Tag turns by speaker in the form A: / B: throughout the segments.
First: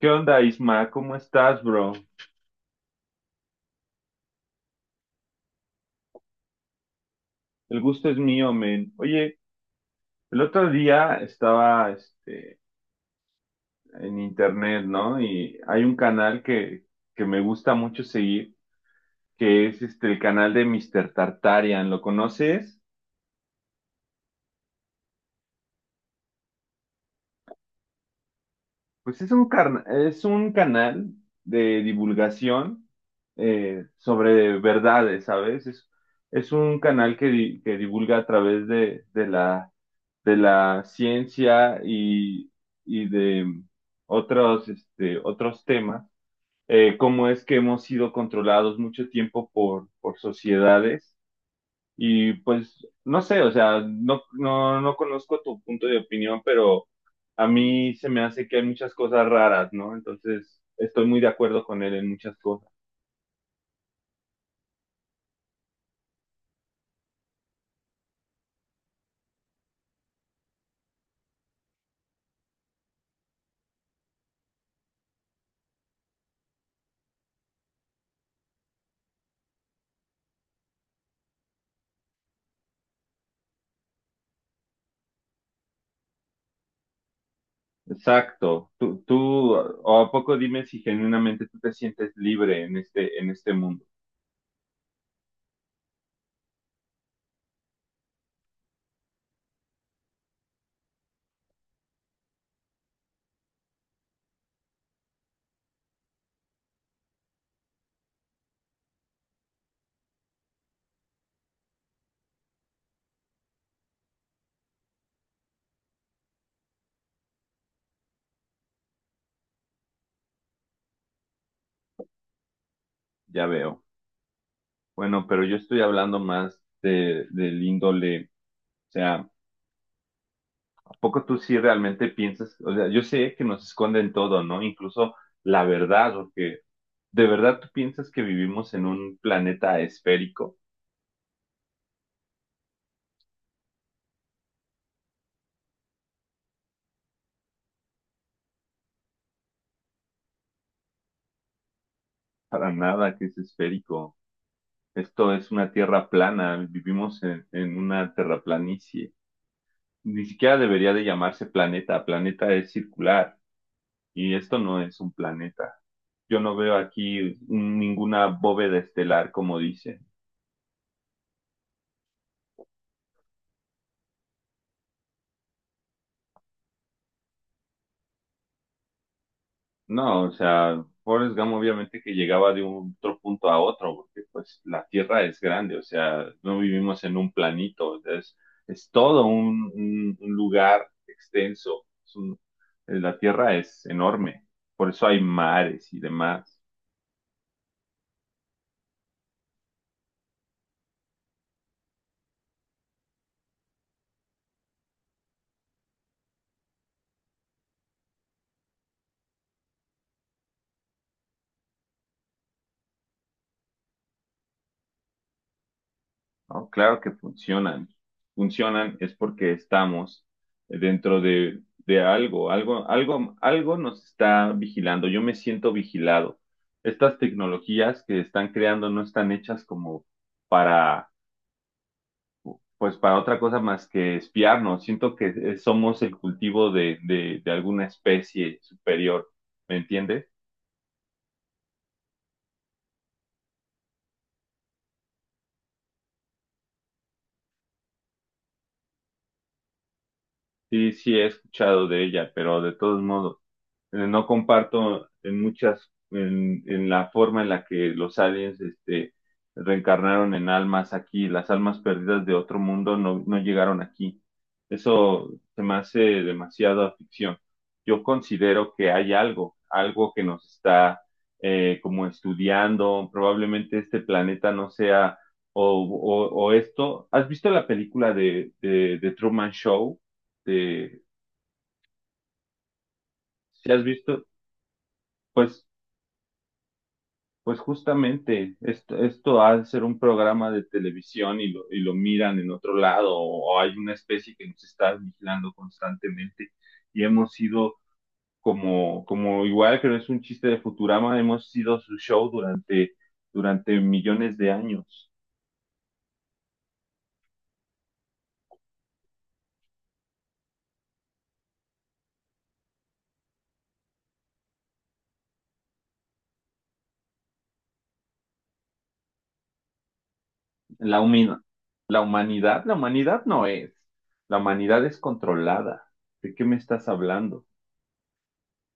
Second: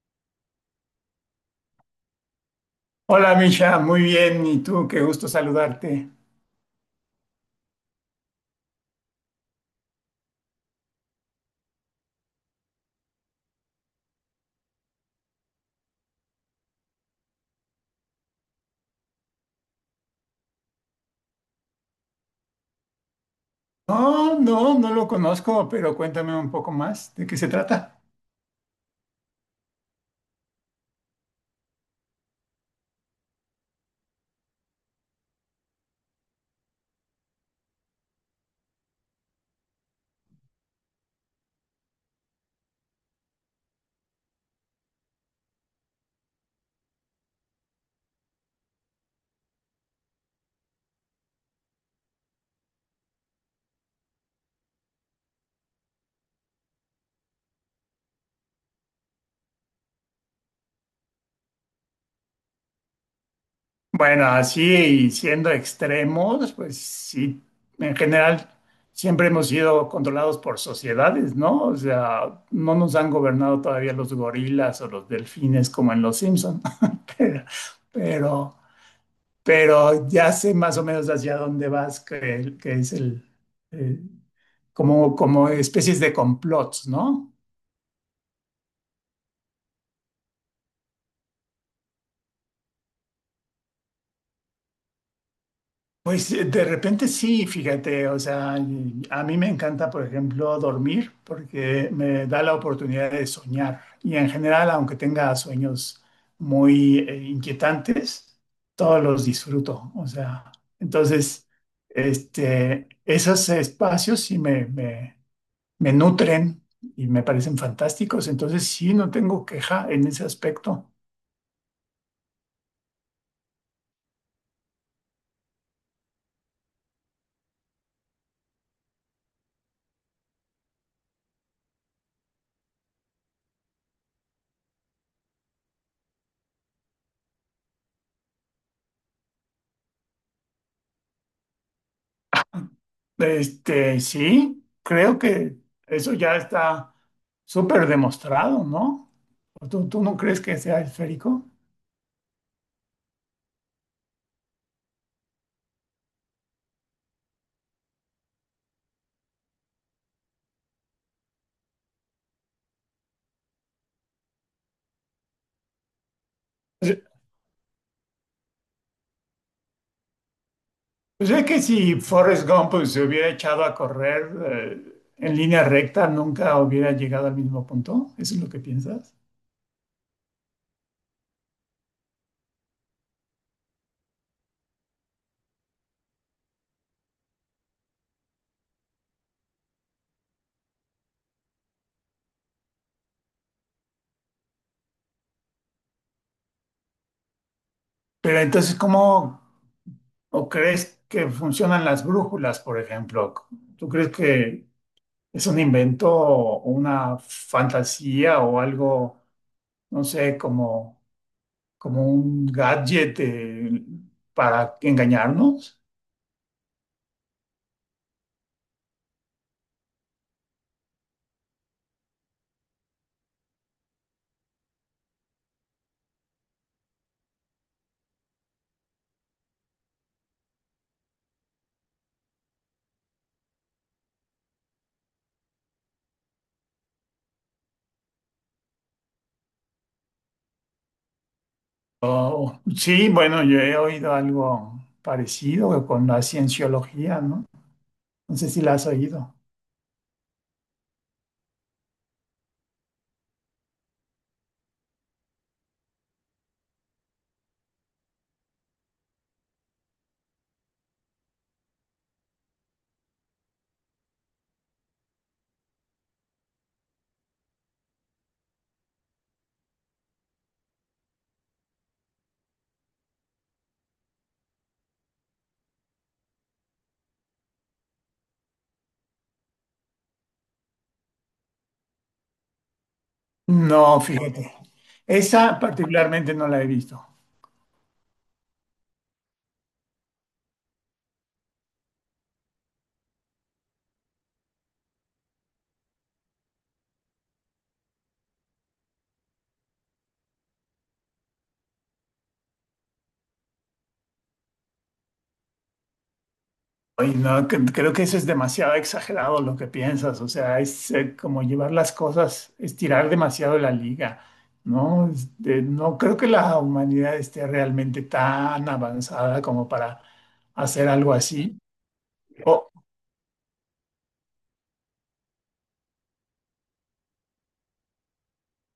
A: ¿Qué onda, Isma? ¿Cómo estás, bro?
B: Hola Misha, muy bien. ¿Y tú? Qué gusto saludarte.
A: El gusto es mío, men. Oye, el otro día estaba en internet, ¿no? Y hay un canal que me gusta mucho seguir, que es el canal de Mister Tartarian. ¿Lo conoces?
B: No, lo conozco, pero cuéntame un poco más de qué se trata.
A: Pues es es un canal de divulgación, sobre verdades, ¿sabes? Es un canal que divulga a través de la ciencia y de otros, otros temas, cómo es que hemos sido controlados mucho tiempo por sociedades. Y pues no sé, o sea, no conozco tu punto de opinión, pero a mí se me hace que hay muchas cosas raras, ¿no? Entonces, estoy muy de acuerdo con él en muchas cosas.
B: Bueno, así siendo extremos, pues sí, en general siempre hemos sido controlados por sociedades, ¿no? O sea, no nos han gobernado todavía los gorilas o los delfines como en Los Simpson, pero, pero, pero ya sé más o menos hacia dónde vas, que es eh, como, como especies de complots, ¿no?
A: Exacto. O a poco dime si genuinamente tú te sientes libre en en este mundo.
B: Pues de repente sí, fíjate, o sea, y a mí me encanta, por ejemplo, dormir porque me da la oportunidad de soñar. Y en general, aunque tenga sueños muy inquietantes, todos los disfruto. O sea, entonces, esos espacios sí me nutren y me parecen fantásticos. Entonces sí, no tengo queja en ese aspecto.
A: Ya veo. Bueno, pero yo estoy hablando más del índole, o sea, ¿a poco tú sí realmente piensas? O sea, yo sé que nos esconden todo, ¿no? Incluso la verdad, o que ¿de verdad tú piensas que vivimos en un planeta esférico?
B: Este, sí, creo que eso ya está súper demostrado, ¿no? ¿Tú no crees que sea esférico?
A: Para nada que es esférico. Esto es una tierra plana, vivimos en una terraplanicie. Ni siquiera debería de llamarse planeta, planeta es circular y esto no es un planeta. Yo no veo
B: Pues
A: aquí ninguna bóveda estelar como dicen.
B: pues es que si Forrest Gump pues, se hubiera echado a correr en línea recta, nunca hubiera llegado al mismo punto. ¿Eso es lo que piensas?
A: No, o sea, Forrest Gump obviamente que llegaba de un otro punto a otro, porque pues la Tierra es grande, o sea, no vivimos en un planito, o sea, es todo un lugar extenso, la Tierra es enorme, por eso hay mares y demás.
B: Pero entonces, ¿cómo o crees que funcionan las brújulas, por ejemplo? ¿Tú crees que es un invento o una fantasía o algo, no sé, como como un gadget para engañarnos.
A: No, claro que funcionan. Funcionan es porque estamos dentro de algo, algo nos está vigilando. Yo me siento vigilado. Estas tecnologías que están creando no están hechas como para, pues, para otra cosa más que espiarnos. Siento que somos el cultivo de alguna especie superior. ¿Me entiendes?
B: Sí, bueno, yo he oído algo parecido con la cienciología, ¿no? No sé si la has oído.
A: Sí, sí, he escuchado de ella, pero de todos modos. Eh, no comparto en en la forma en la que los aliens, reencarnaron en almas aquí, las almas perdidas de otro mundo no, no llegaron aquí. Eso se me hace demasiada ficción. Yo considero que hay algo, algo que nos está como estudiando, probablemente este planeta no sea o esto. ¿Has visto la película de Truman Show? De, ¿Sí has
B: No,
A: visto?
B: fíjate. Esa
A: Pues
B: particularmente no la he visto.
A: Pues justamente, esto ha de ser un programa de televisión y lo miran en otro lado, o hay una especie que nos está vigilando constantemente y hemos sido como igual creo que no es un chiste de Futurama, hemos sido su show durante millones de años.
B: Ay, no, creo que eso es demasiado exagerado lo que piensas, o sea, es como llevar las cosas, estirar demasiado la liga, ¿no? Este, no creo que la humanidad esté realmente tan avanzada como para hacer
A: La
B: algo
A: humina-
B: así, o,
A: la humanidad no es. La humanidad es controlada. ¿De qué me estás hablando?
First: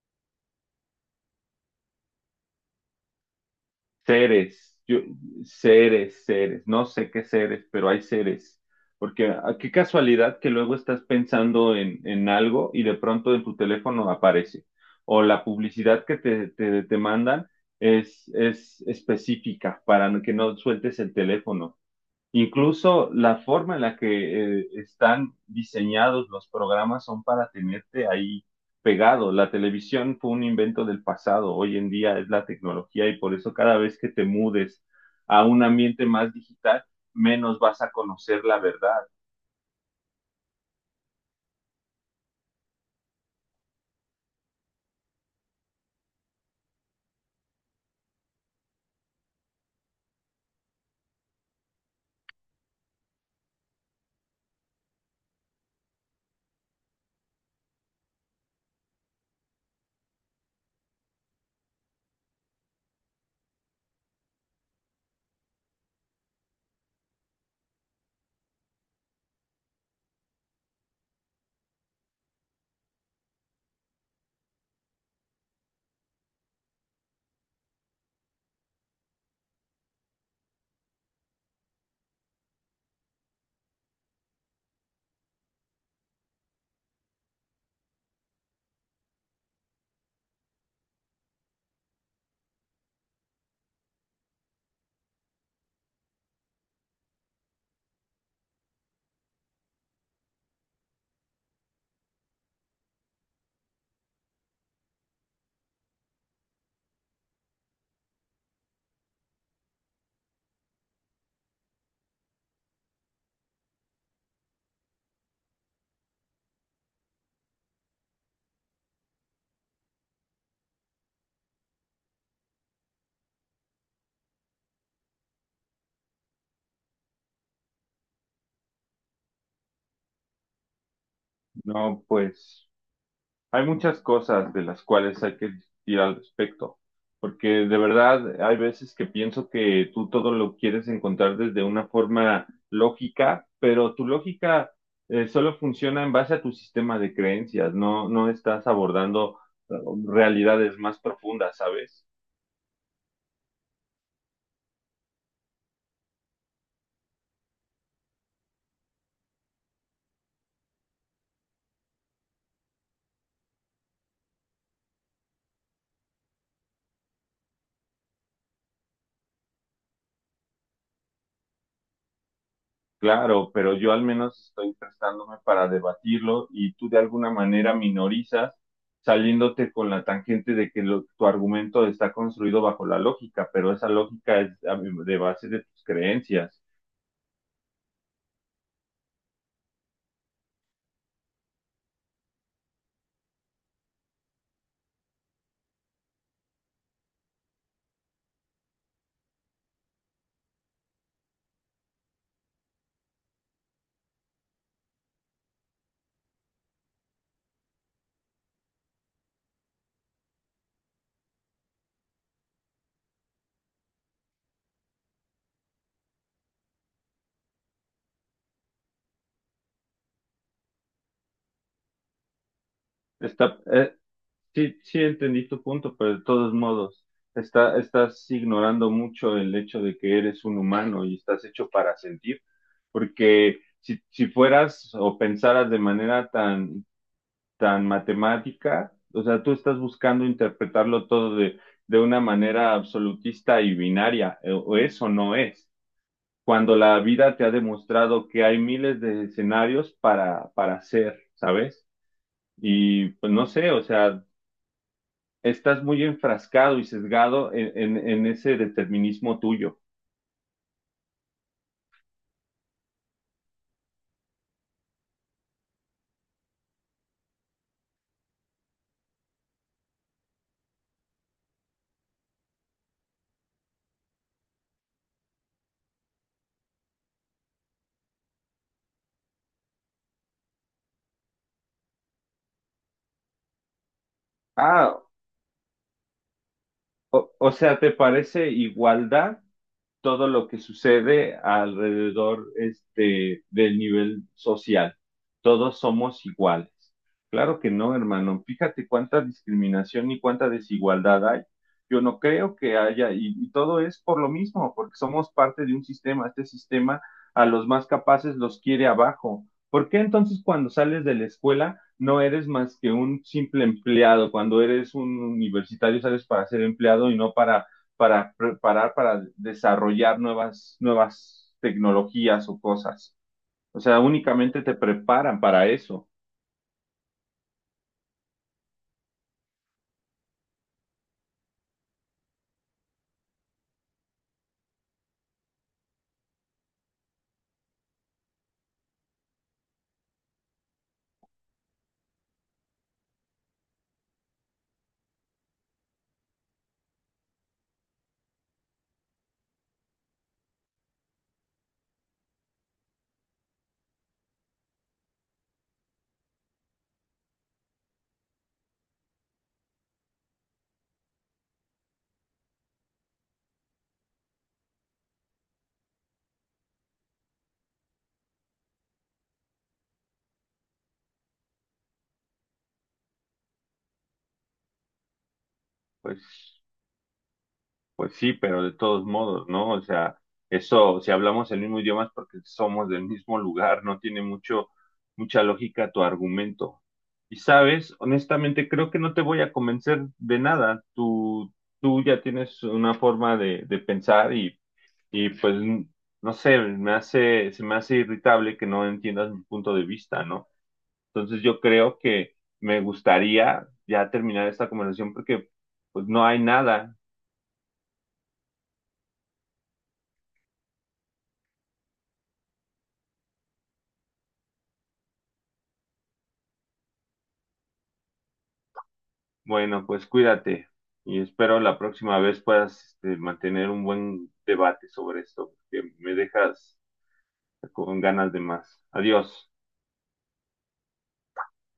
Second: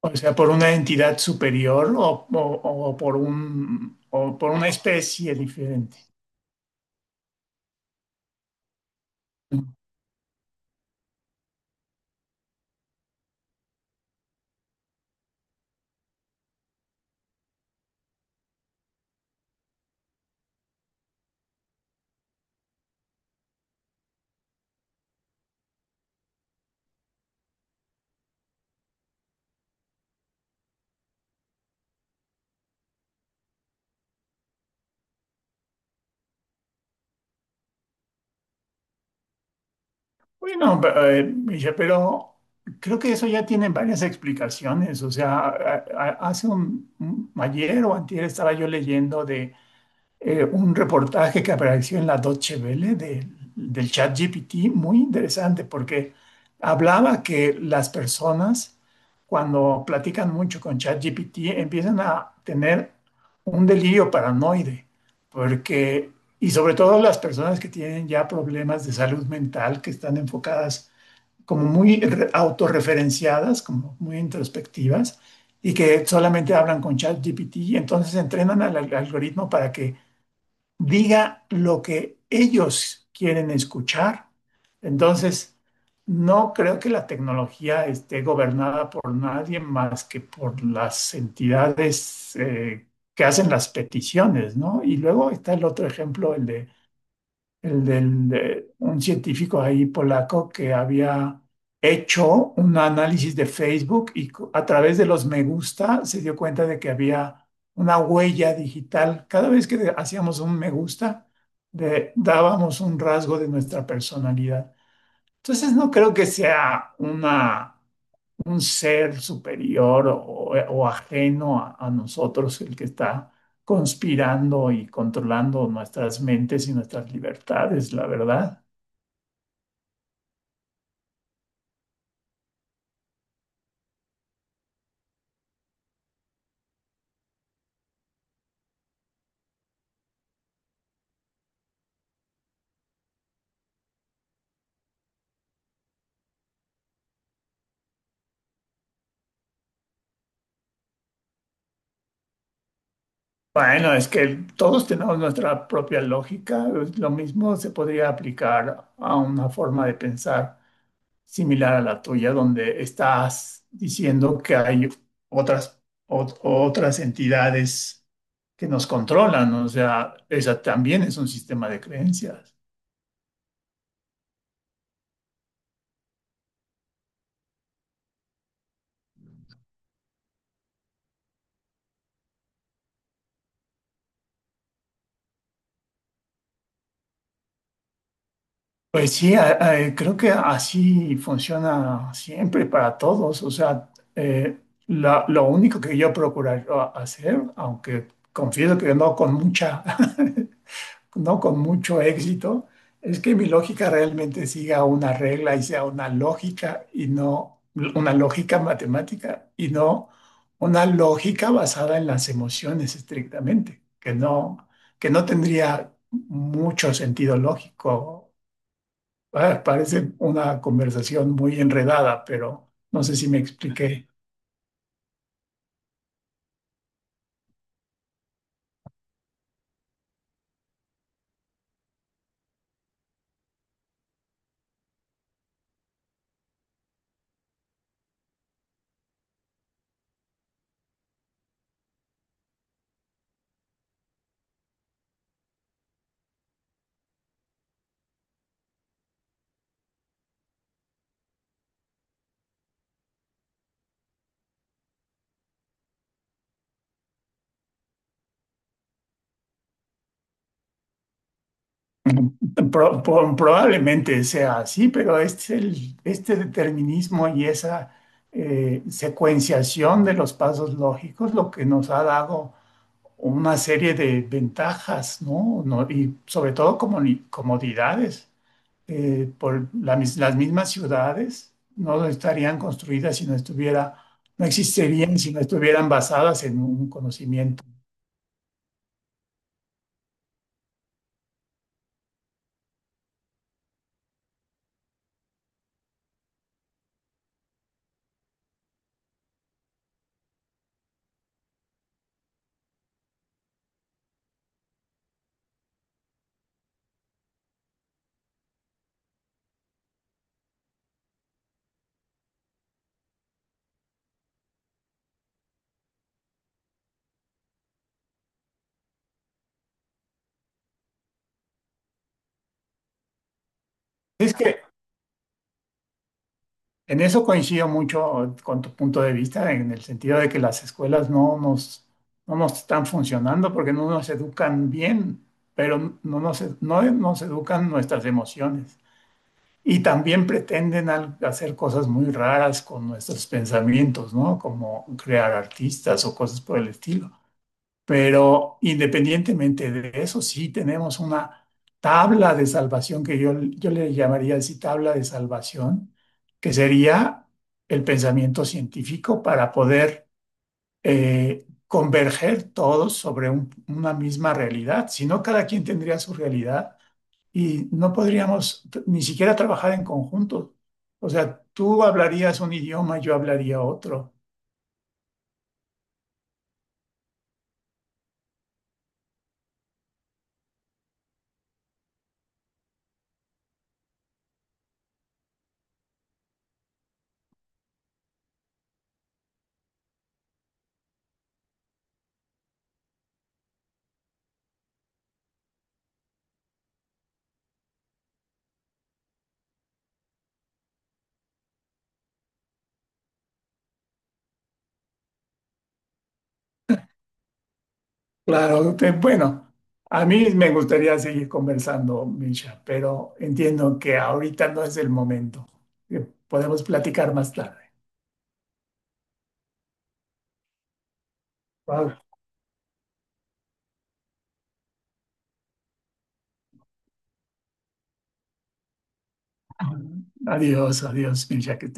B: o sea, por una entidad superior o por un, o por una
A: Seres, yo,
B: especie diferente.
A: seres, no sé qué seres, pero hay seres. Porque ah, qué casualidad que luego estás pensando en algo y de pronto en tu teléfono aparece. O la publicidad que te mandan es específica para que no sueltes el teléfono. Incluso la forma en la que están diseñados los programas son para tenerte ahí pegado. La televisión fue un invento del pasado, hoy en día es la tecnología y por eso cada vez que te mudes a un ambiente más digital, menos vas a conocer la verdad.
B: Bueno, a Misha, pero creo que eso ya tiene varias explicaciones. O sea, hace ayer o antier estaba yo leyendo de un reportaje que apareció en la Deutsche Welle del ChatGPT, muy interesante, porque hablaba que las personas, cuando platican mucho con ChatGPT, empiezan a tener un delirio paranoide, porque, y sobre todo las personas que tienen ya problemas de salud mental, que están enfocadas como muy autorreferenciadas, como muy introspectivas, y que solamente hablan con ChatGPT, y entonces entrenan al algoritmo para que diga lo que ellos quieren escuchar. Entonces, no creo que la tecnología esté gobernada por nadie más que por las entidades que hacen las peticiones, ¿no? Y luego está el otro ejemplo, el de el del, de un científico ahí polaco que había hecho un análisis de Facebook y a través de los me gusta se dio cuenta de que había una huella digital. Cada vez que hacíamos un me gusta, dábamos un rasgo de nuestra personalidad. Entonces no creo que sea una un ser superior o ajeno a nosotros el que está conspirando y controlando nuestras mentes y nuestras libertades, la verdad.
A: No, pues Hay muchas cosas de las cuales hay que discutir al respecto, porque de verdad hay veces que pienso que tú todo lo quieres encontrar desde una forma lógica, pero tu lógica solo funciona en base a tu sistema de creencias, no estás abordando eh, realidades más profundas, ¿sabes?
B: Bueno, es que todos tenemos nuestra propia lógica. Lo mismo se podría aplicar a una forma de pensar similar a la tuya, donde estás diciendo que hay otras, otras entidades que nos controlan. O sea, esa también es un sistema de creencias.
A: Claro, pero yo al menos estoy prestándome para debatirlo y tú de alguna manera minorizas saliéndote con la tangente de que tu argumento está construido bajo la lógica, pero esa lógica es de base de tus creencias.
B: Pues sí, creo que así funciona siempre para todos. O sea, eh, lo único que yo procuraría hacer, aunque confieso que no con mucha, no con mucho éxito, es que mi lógica realmente siga una regla y sea una lógica y no una lógica matemática y no una lógica basada en las emociones estrictamente, que no tendría mucho sentido lógico. Ah, parece una conversación muy enredada, pero no sé si me
A: Está, eh,
B: expliqué.
A: sí, sí entendí tu punto, pero de todos modos, estás ignorando mucho el hecho de que eres un humano y estás hecho para sentir, porque si fueras o pensaras de manera tan tan matemática, o sea, tú estás buscando interpretarlo todo de una manera absolutista y binaria, o es o no es, cuando la vida te ha demostrado que hay miles de escenarios para hacer, ¿sabes? Y pues no sé, o sea, estás muy enfrascado y sesgado en ese determinismo tuyo.
B: Probablemente sea así, pero este, este determinismo y esa secuenciación de los pasos lógicos lo que nos ha dado una serie de ventajas, ¿no? Y sobre todo comodidades. Por la las mismas ciudades no estarían construidas si no estuviera, no
A: Ah,
B: existirían si no estuvieran basadas en un
A: o
B: conocimiento.
A: sea, ¿te parece igualdad todo lo que sucede alrededor del nivel social. Todos somos iguales. Claro que no, hermano. Fíjate cuánta discriminación y cuánta desigualdad hay. Yo no creo que haya, y todo es por lo mismo, porque somos parte de un sistema. Este sistema a los más capaces los quiere abajo. ¿Por qué entonces cuando sales de la escuela no eres más que un simple empleado? Cuando eres un universitario sales para ser empleado y no para para preparar, para desarrollar nuevas tecnologías o cosas. O sea,
B: Es que
A: únicamente te preparan para eso.
B: en eso coincido mucho con tu punto de vista, en el sentido de que las escuelas no nos están funcionando porque no nos educan bien, pero no nos educan nuestras emociones. Y también pretenden hacer cosas muy raras con nuestros pensamientos, ¿no? Como crear artistas o cosas por el estilo. Pero independientemente de eso, sí tenemos una tabla de salvación que yo le llamaría así tabla de salvación, que sería el pensamiento científico para poder converger todos sobre una misma realidad. Si no, cada quien tendría su realidad y no podríamos ni siquiera trabajar en conjunto. O sea, tú hablarías un idioma, yo hablaría otro.
A: Pues, pues sí, pero de todos modos, ¿no? O sea, eso, si hablamos el mismo idioma es porque somos del mismo lugar, no tiene mucha lógica tu argumento. Y sabes, honestamente, creo que no te voy a convencer de nada. Tú ya tienes una forma de pensar y Y pues, no sé, me hace, se me hace irritable que no entiendas mi punto de vista, ¿no? Entonces yo creo que me gustaría ya terminar esta conversación porque pues no hay nada.
B: Claro, bueno, a mí me gustaría seguir conversando, Misha, pero entiendo que ahorita no es el momento. Podemos platicar más tarde.
A: Bueno, pues cuídate y espero la
B: Vale.
A: próxima vez puedas este, mantener un buen debate sobre esto, porque me dejas con ganas de más. Adiós.
B: Adiós, adiós, Misha, que estés